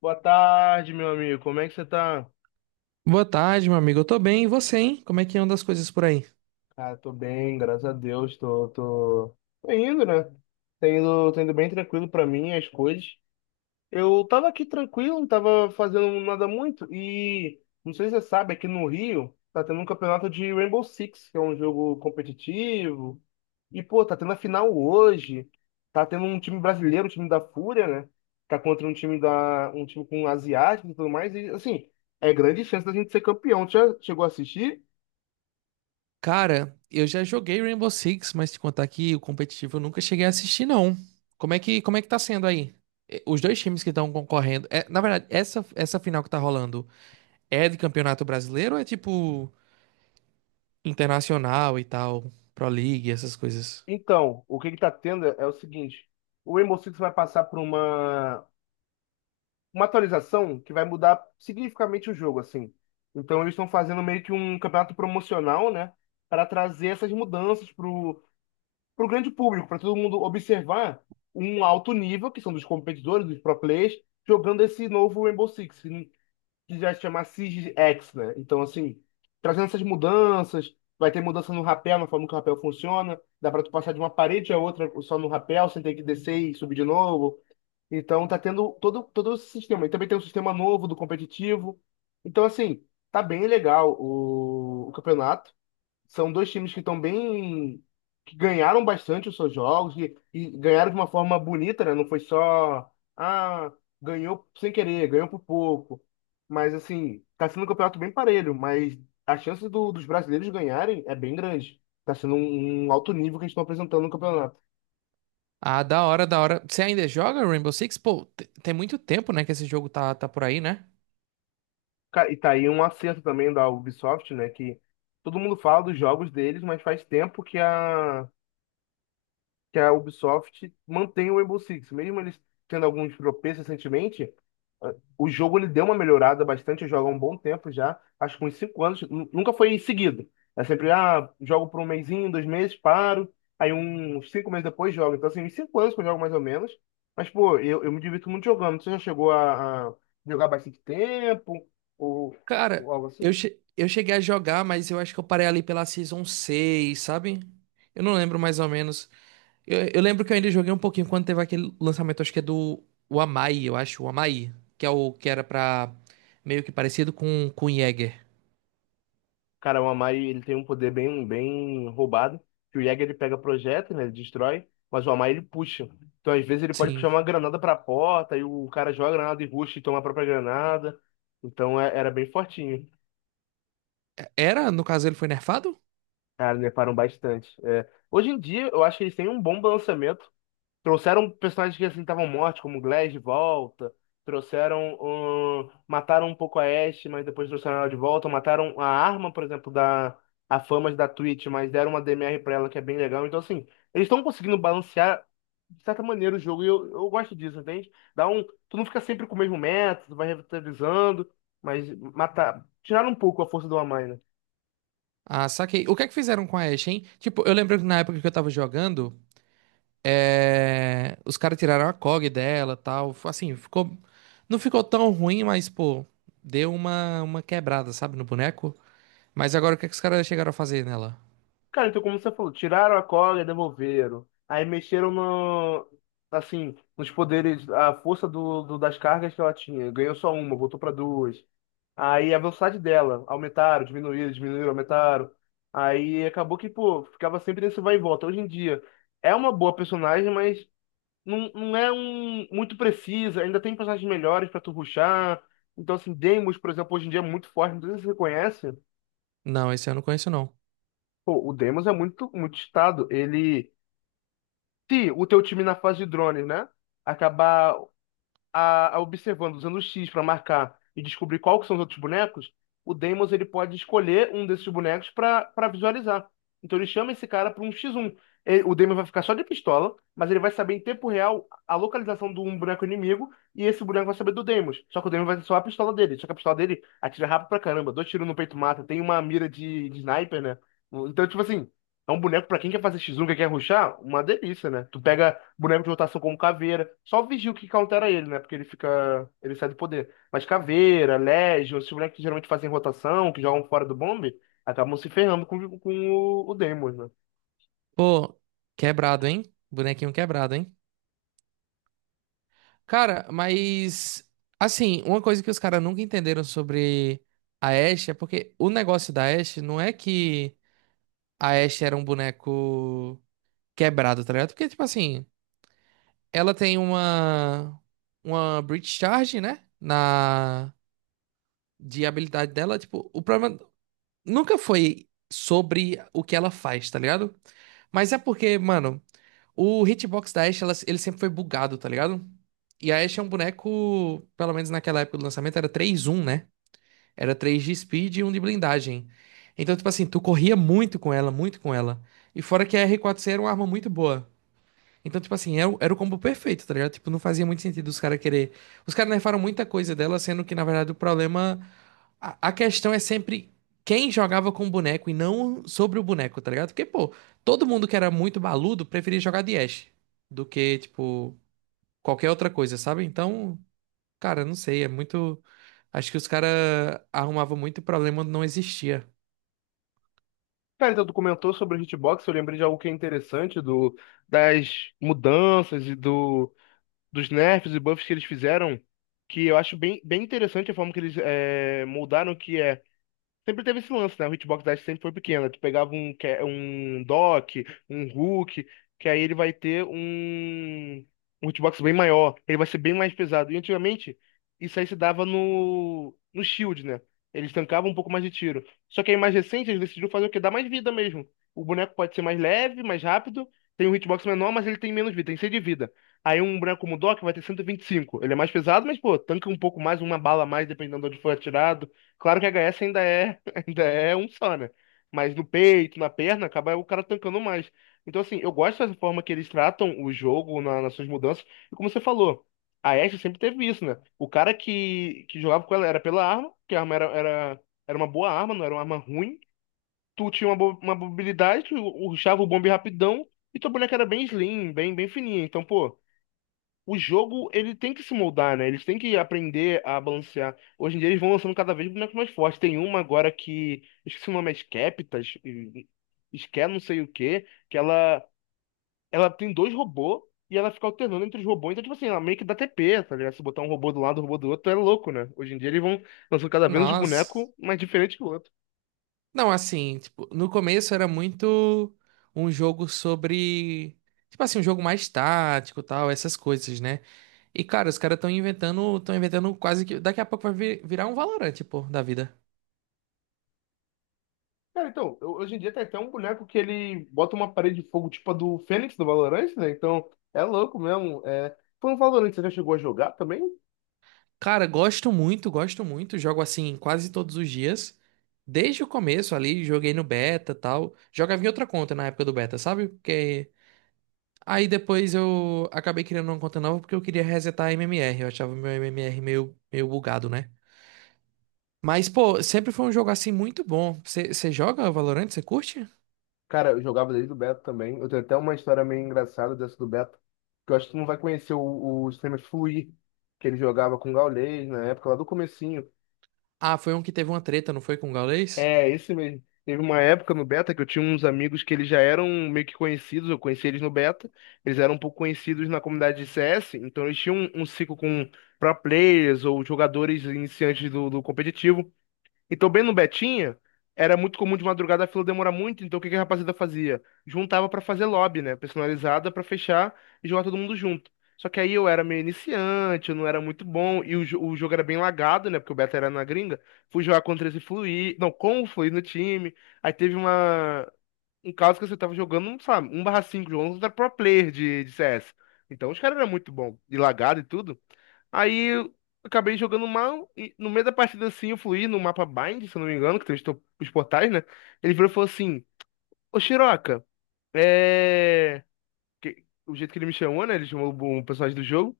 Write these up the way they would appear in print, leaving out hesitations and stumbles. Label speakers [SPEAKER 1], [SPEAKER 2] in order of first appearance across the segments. [SPEAKER 1] Boa tarde, meu amigo. Como é que você tá?
[SPEAKER 2] Boa tarde, meu amigo. Eu tô bem, e você, hein? Como é que anda as coisas por aí?
[SPEAKER 1] Cara, tô bem, graças a Deus. Tô indo, né? Tô indo bem tranquilo pra mim, as coisas. Eu tava aqui tranquilo, não tava fazendo nada muito e não sei se você sabe, aqui no Rio tá tendo um campeonato de Rainbow Six, que é um jogo competitivo. E pô, tá tendo a final hoje. Tá tendo um time brasileiro, um time da Fúria, né? Tá contra um time da um time com asiático e tudo mais e assim, é grande chance da gente ser campeão. Tu já chegou a assistir?
[SPEAKER 2] Cara, eu já joguei Rainbow Six, mas te contar que o competitivo eu nunca cheguei a assistir, não. Como é que tá sendo aí? Os dois times que estão concorrendo. É, na verdade, essa final que tá rolando é de campeonato brasileiro ou é tipo internacional e tal? Pro League, essas coisas.
[SPEAKER 1] Então, o que que tá tendo é o seguinte, o Rainbow Six vai passar por uma atualização que vai mudar significativamente o jogo, assim. Então eles estão fazendo meio que um campeonato promocional, né, para trazer essas mudanças pro grande público, para todo mundo observar um alto nível, que são dos competidores, dos pro players, jogando esse novo Rainbow Six, que já se chama Siege X, né? Então assim, trazendo essas mudanças, vai ter mudança no rapel, na forma que o rapel funciona, dá para tu passar de uma parede a outra só no rapel, sem ter que descer e subir de novo. Então tá tendo todo esse sistema. E também tem um sistema novo do competitivo. Então, assim, tá bem legal o campeonato. São dois times que estão bem. Que ganharam bastante os seus jogos e ganharam de uma forma bonita, né? Não foi só. Ah, ganhou sem querer, ganhou por pouco. Mas, assim, tá sendo um campeonato bem parelho, mas a chance dos brasileiros ganharem é bem grande. Tá sendo um, um alto nível que eles estão apresentando no campeonato.
[SPEAKER 2] Ah, da hora, da hora. Você ainda joga Rainbow Six? Pô, tem muito tempo, né, que esse jogo tá por aí, né?
[SPEAKER 1] E tá aí um acerto também da Ubisoft, né? Que todo mundo fala dos jogos deles, mas faz tempo que a Ubisoft mantém o Rainbow Six. Mesmo eles tendo alguns tropeços recentemente, ah, o jogo ele deu uma melhorada bastante. Eu jogo há um bom tempo já, acho que uns 5 anos. Nunca foi seguido. É sempre, ah, jogo por um mesinho, 2 meses, paro. Aí uns 5 meses depois jogo. Então, assim, uns 5 anos que eu jogo mais ou menos. Mas, pô, eu me divirto muito jogando. Você já chegou a jogar bastante tempo? Ou,
[SPEAKER 2] Cara,
[SPEAKER 1] ou algo
[SPEAKER 2] eu,
[SPEAKER 1] assim?
[SPEAKER 2] che- eu cheguei a jogar, mas eu acho que eu parei ali pela Season seis, sabe? Eu não lembro mais ou menos. Eu lembro que eu ainda joguei um pouquinho quando teve aquele lançamento, acho que é do o Amai, eu acho, o Amai, que é o que era pra meio que parecido com o Jäger.
[SPEAKER 1] Cara, o Amari, ele tem um poder bem, bem roubado, que o Jäger, ele pega projétil, né, ele destrói, mas o Amari, ele puxa. Então, às vezes, ele pode puxar
[SPEAKER 2] Sim.
[SPEAKER 1] uma granada pra porta, e o cara joga a granada e rusha e toma a própria granada. Então, era bem fortinho.
[SPEAKER 2] Era, no caso ele foi nerfado?
[SPEAKER 1] Cara, me param bastante. É, hoje em dia, eu acho que eles têm um bom balanceamento. Trouxeram personagens que assim estavam mortos, como Glass de volta. Trouxeram. Ahn, mataram um pouco a Ashe, mas depois trouxeram ela de volta. Mataram a arma, por exemplo, da. A Famas da Twitch, mas deram uma DMR pra ela que é bem legal. Então, assim, eles estão conseguindo balancear de certa maneira o jogo e eu gosto disso, entende? Dá um. Tu não fica sempre com o mesmo método, vai revitalizando, mas matar. Tiraram um pouco a força do Amai, né?
[SPEAKER 2] Ah, saquei. O que é que fizeram com a Ashe, hein? Tipo, eu lembro que na época que eu tava jogando, é, os caras tiraram a COG dela, tal. Assim, ficou. Não ficou tão ruim, mas, pô, deu uma quebrada, sabe, no boneco. Mas agora o que é que os caras chegaram a fazer nela?
[SPEAKER 1] Cara, então como você falou, tiraram a cola e devolveram. Aí mexeram no, assim, nos poderes, a força das cargas que ela tinha. Ganhou só uma, voltou para duas. Aí a velocidade dela, aumentaram, diminuíram, diminuíram, aumentaram. Aí acabou que, pô, ficava sempre nesse vai e volta. Hoje em dia, é uma boa personagem, mas não, não é um, muito precisa. Ainda tem personagens melhores para tu rushar. Então, assim, Deimos, por exemplo, hoje em dia é muito forte. Não sei se você conhece.
[SPEAKER 2] Não, esse eu não conheço, não.
[SPEAKER 1] Pô, o Deimos é muito, muito estado. Ele. Se o teu time na fase de drones, né, acabar a observando, usando o X para marcar e descobrir qual que são os outros bonecos, o Deimos ele pode escolher um desses bonecos para visualizar. Então ele chama esse cara para um x um. O Deimos vai ficar só de pistola, mas ele vai saber em tempo real a localização de um boneco inimigo e esse boneco vai saber do Deimos. Só que o Deimos vai só a pistola dele. Só que a pistola dele atira rápido pra caramba, 2 tiros no peito mata, tem uma mira de sniper, né? Então, tipo assim. É um boneco pra quem quer fazer X1, que quer rushar, uma delícia, né? Tu pega boneco de rotação como Caveira, só vigia o que countera ele, né? Porque ele fica, ele sai do poder. Mas Caveira, Legion, esses bonecos que geralmente fazem rotação, que jogam fora do bombe, acabam se ferrando com o Daemon, né?
[SPEAKER 2] Pô, quebrado, hein? Bonequinho quebrado, hein? Cara, mas. Assim, uma coisa que os caras nunca entenderam sobre a Ashe é porque o negócio da Ashe não é que a Ashe era um boneco quebrado, tá ligado? Porque, tipo assim. Ela tem uma breach charge, né? Na de habilidade dela, tipo, o problema nunca foi sobre o que ela faz, tá ligado? Mas é porque, mano, o hitbox da Ashe, ele sempre foi bugado, tá ligado? E a Ashe é um boneco, pelo menos naquela época do lançamento, era três um, né? Era três de speed e um de blindagem. Então, tipo assim, tu corria muito com ela, muito com ela. E fora que a r quatro c era uma arma muito boa. Então, tipo assim, era, era o combo perfeito, tá ligado? Tipo, não fazia muito sentido os caras querer. Os caras nerfaram muita coisa dela, sendo que, na verdade, o problema. A questão é sempre quem jogava com o boneco e não sobre o boneco, tá ligado? Porque, pô, todo mundo que era muito baludo preferia jogar de Ashe do que, tipo, qualquer outra coisa, sabe? Então, cara, não sei, é muito. Acho que os caras arrumavam muito problema onde não existia.
[SPEAKER 1] Cara, então tu comentou sobre o hitbox, eu lembrei de algo que é interessante das mudanças e dos nerfs e buffs que eles fizeram, que eu acho bem, bem interessante a forma que eles moldaram, que é. Sempre teve esse lance, né? O hitbox dash sempre foi pequeno. Tu pegava um dock, um hook, que aí ele vai ter um hitbox bem maior. Ele vai ser bem mais pesado. E antigamente, isso aí se dava no shield, né? Eles tancavam um pouco mais de tiro. Só que aí mais recente, eles decidiram fazer o quê? Dar mais vida mesmo. O boneco pode ser mais leve, mais rápido, tem um hitbox menor, mas ele tem menos vida, tem 100 de vida. Aí um boneco como o Doc vai ter cento e vinte e cinco. Ele é mais pesado, mas, pô, tanca um pouco mais, uma bala a mais, dependendo de onde for atirado. Claro que a HS ainda é um só, né? Mas no peito, na perna, acaba o cara tancando mais. Então, assim, eu gosto dessa forma que eles tratam o jogo nas suas mudanças. E como você falou, a Ashe sempre teve isso, né? O cara que jogava com ela era pela arma, que a arma era uma boa arma, não era uma arma ruim. Tu tinha uma mobilidade, tu rushava o bombe rapidão, e tua boneca era bem slim, bem, bem fininha. Então, pô, o jogo ele tem que se moldar, né? Eles têm que aprender a balancear. Hoje em dia eles vão lançando cada vez bonecos mais fortes. Tem uma agora que, esqueci o nome, é Skeptas, Sker não sei o quê, que ela tem 2 robôs e ela fica alternando entre os robôs. Então, tipo assim, ela meio que dá TP, tá ligado? Se botar um robô do lado, um robô do outro, é louco, né? Hoje em dia eles vão lançando cada vez um
[SPEAKER 2] Nossa.
[SPEAKER 1] boneco mais diferente que o outro.
[SPEAKER 2] Não, assim, tipo, no começo era muito um jogo sobre, tipo assim, um jogo mais tático, tal, essas coisas, né? E cara, os caras estão inventando quase que daqui a pouco vai virar um Valorant, pô, da vida.
[SPEAKER 1] Cara, então, hoje em dia tem até um boneco que ele bota uma parede de fogo tipo a do Fênix do Valorant, né? Então, é louco mesmo. É... Foi no Valorant, você já chegou a jogar também?
[SPEAKER 2] Cara, gosto muito, jogo assim quase todos os dias. Desde o começo ali, joguei no beta, tal. Jogava em outra conta na época do beta, sabe? Porque aí depois eu acabei criando uma conta nova porque eu queria resetar a MMR, eu achava meu MMR meio bugado, né? Mas, pô, sempre foi um jogo assim muito bom. Você joga Valorant? Você curte?
[SPEAKER 1] Cara, eu jogava desde o beta também. Eu tenho até uma história meio engraçada dessa do beta, que eu acho que tu não vai conhecer o streamer Fluir, que ele jogava com o Gaules na época, lá do comecinho.
[SPEAKER 2] Ah, foi um que teve uma treta, não foi com o Gaules?
[SPEAKER 1] É, esse mesmo. Teve uma época no Beta que eu tinha uns amigos que eles já eram meio que conhecidos, eu conheci eles no Beta, eles eram um pouco conhecidos na comunidade de CS, então eles tinham um, um ciclo com pro players ou jogadores iniciantes do competitivo, então, bem no Betinha, era muito comum de madrugada a fila demorar muito, então o que que a rapaziada fazia? Juntava pra fazer lobby, né? Personalizada pra fechar e jogar todo mundo junto. Só que aí eu era meio iniciante, eu não era muito bom, e o jogo era bem lagado, né? Porque o beta era na gringa. Fui jogar contra esse Fluir, não, com o Fluir no time. Aí teve uma, um caso que você tava jogando, sabe, um barra cinco jogando contra pro player de CS. Então os caras eram muito bom, e lagado e tudo. Aí eu acabei jogando mal e no meio da partida assim eu fluí no mapa Bind, se eu não me engano, que tem os portais, né? Ele virou e falou assim: Ô Shiroka, é. O jeito que ele me chamou, né? Ele chamou um personagem do jogo.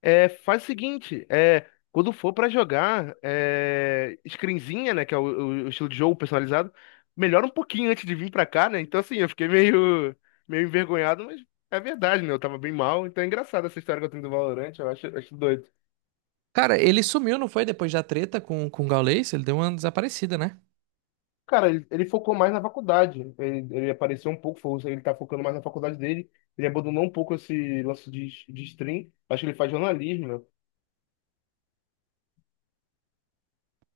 [SPEAKER 1] É, faz o seguinte: é. Quando for pra jogar, é. Screenzinha, né? Que é estilo de jogo personalizado, melhora um pouquinho antes de vir pra cá, né? Então assim, eu fiquei meio. Meio envergonhado, mas é verdade, né? Eu tava bem mal, então é engraçado essa história que eu tenho do Valorant, eu acho, acho doido.
[SPEAKER 2] Cara, ele sumiu, não foi? Depois da treta com o Gaules? Ele deu uma desaparecida, né?
[SPEAKER 1] Cara, ele focou mais na faculdade. Ele apareceu um pouco, ele tá focando mais na faculdade dele. Ele abandonou um pouco esse lance de stream. Acho que ele faz jornalismo, né?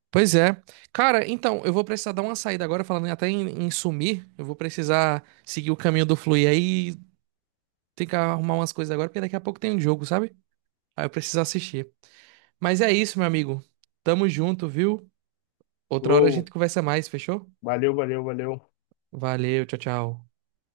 [SPEAKER 2] Pois é. Cara, então, eu vou precisar dar uma saída agora, falando até em sumir. Eu vou precisar seguir o caminho do Fluir aí. Tem que arrumar umas coisas agora, porque daqui a pouco tem um jogo, sabe? Aí eu preciso assistir. Mas é isso, meu amigo. Tamo junto, viu? Outra hora a
[SPEAKER 1] Bro,
[SPEAKER 2] gente conversa mais, fechou?
[SPEAKER 1] valeu, valeu, valeu.
[SPEAKER 2] Valeu, tchau, tchau.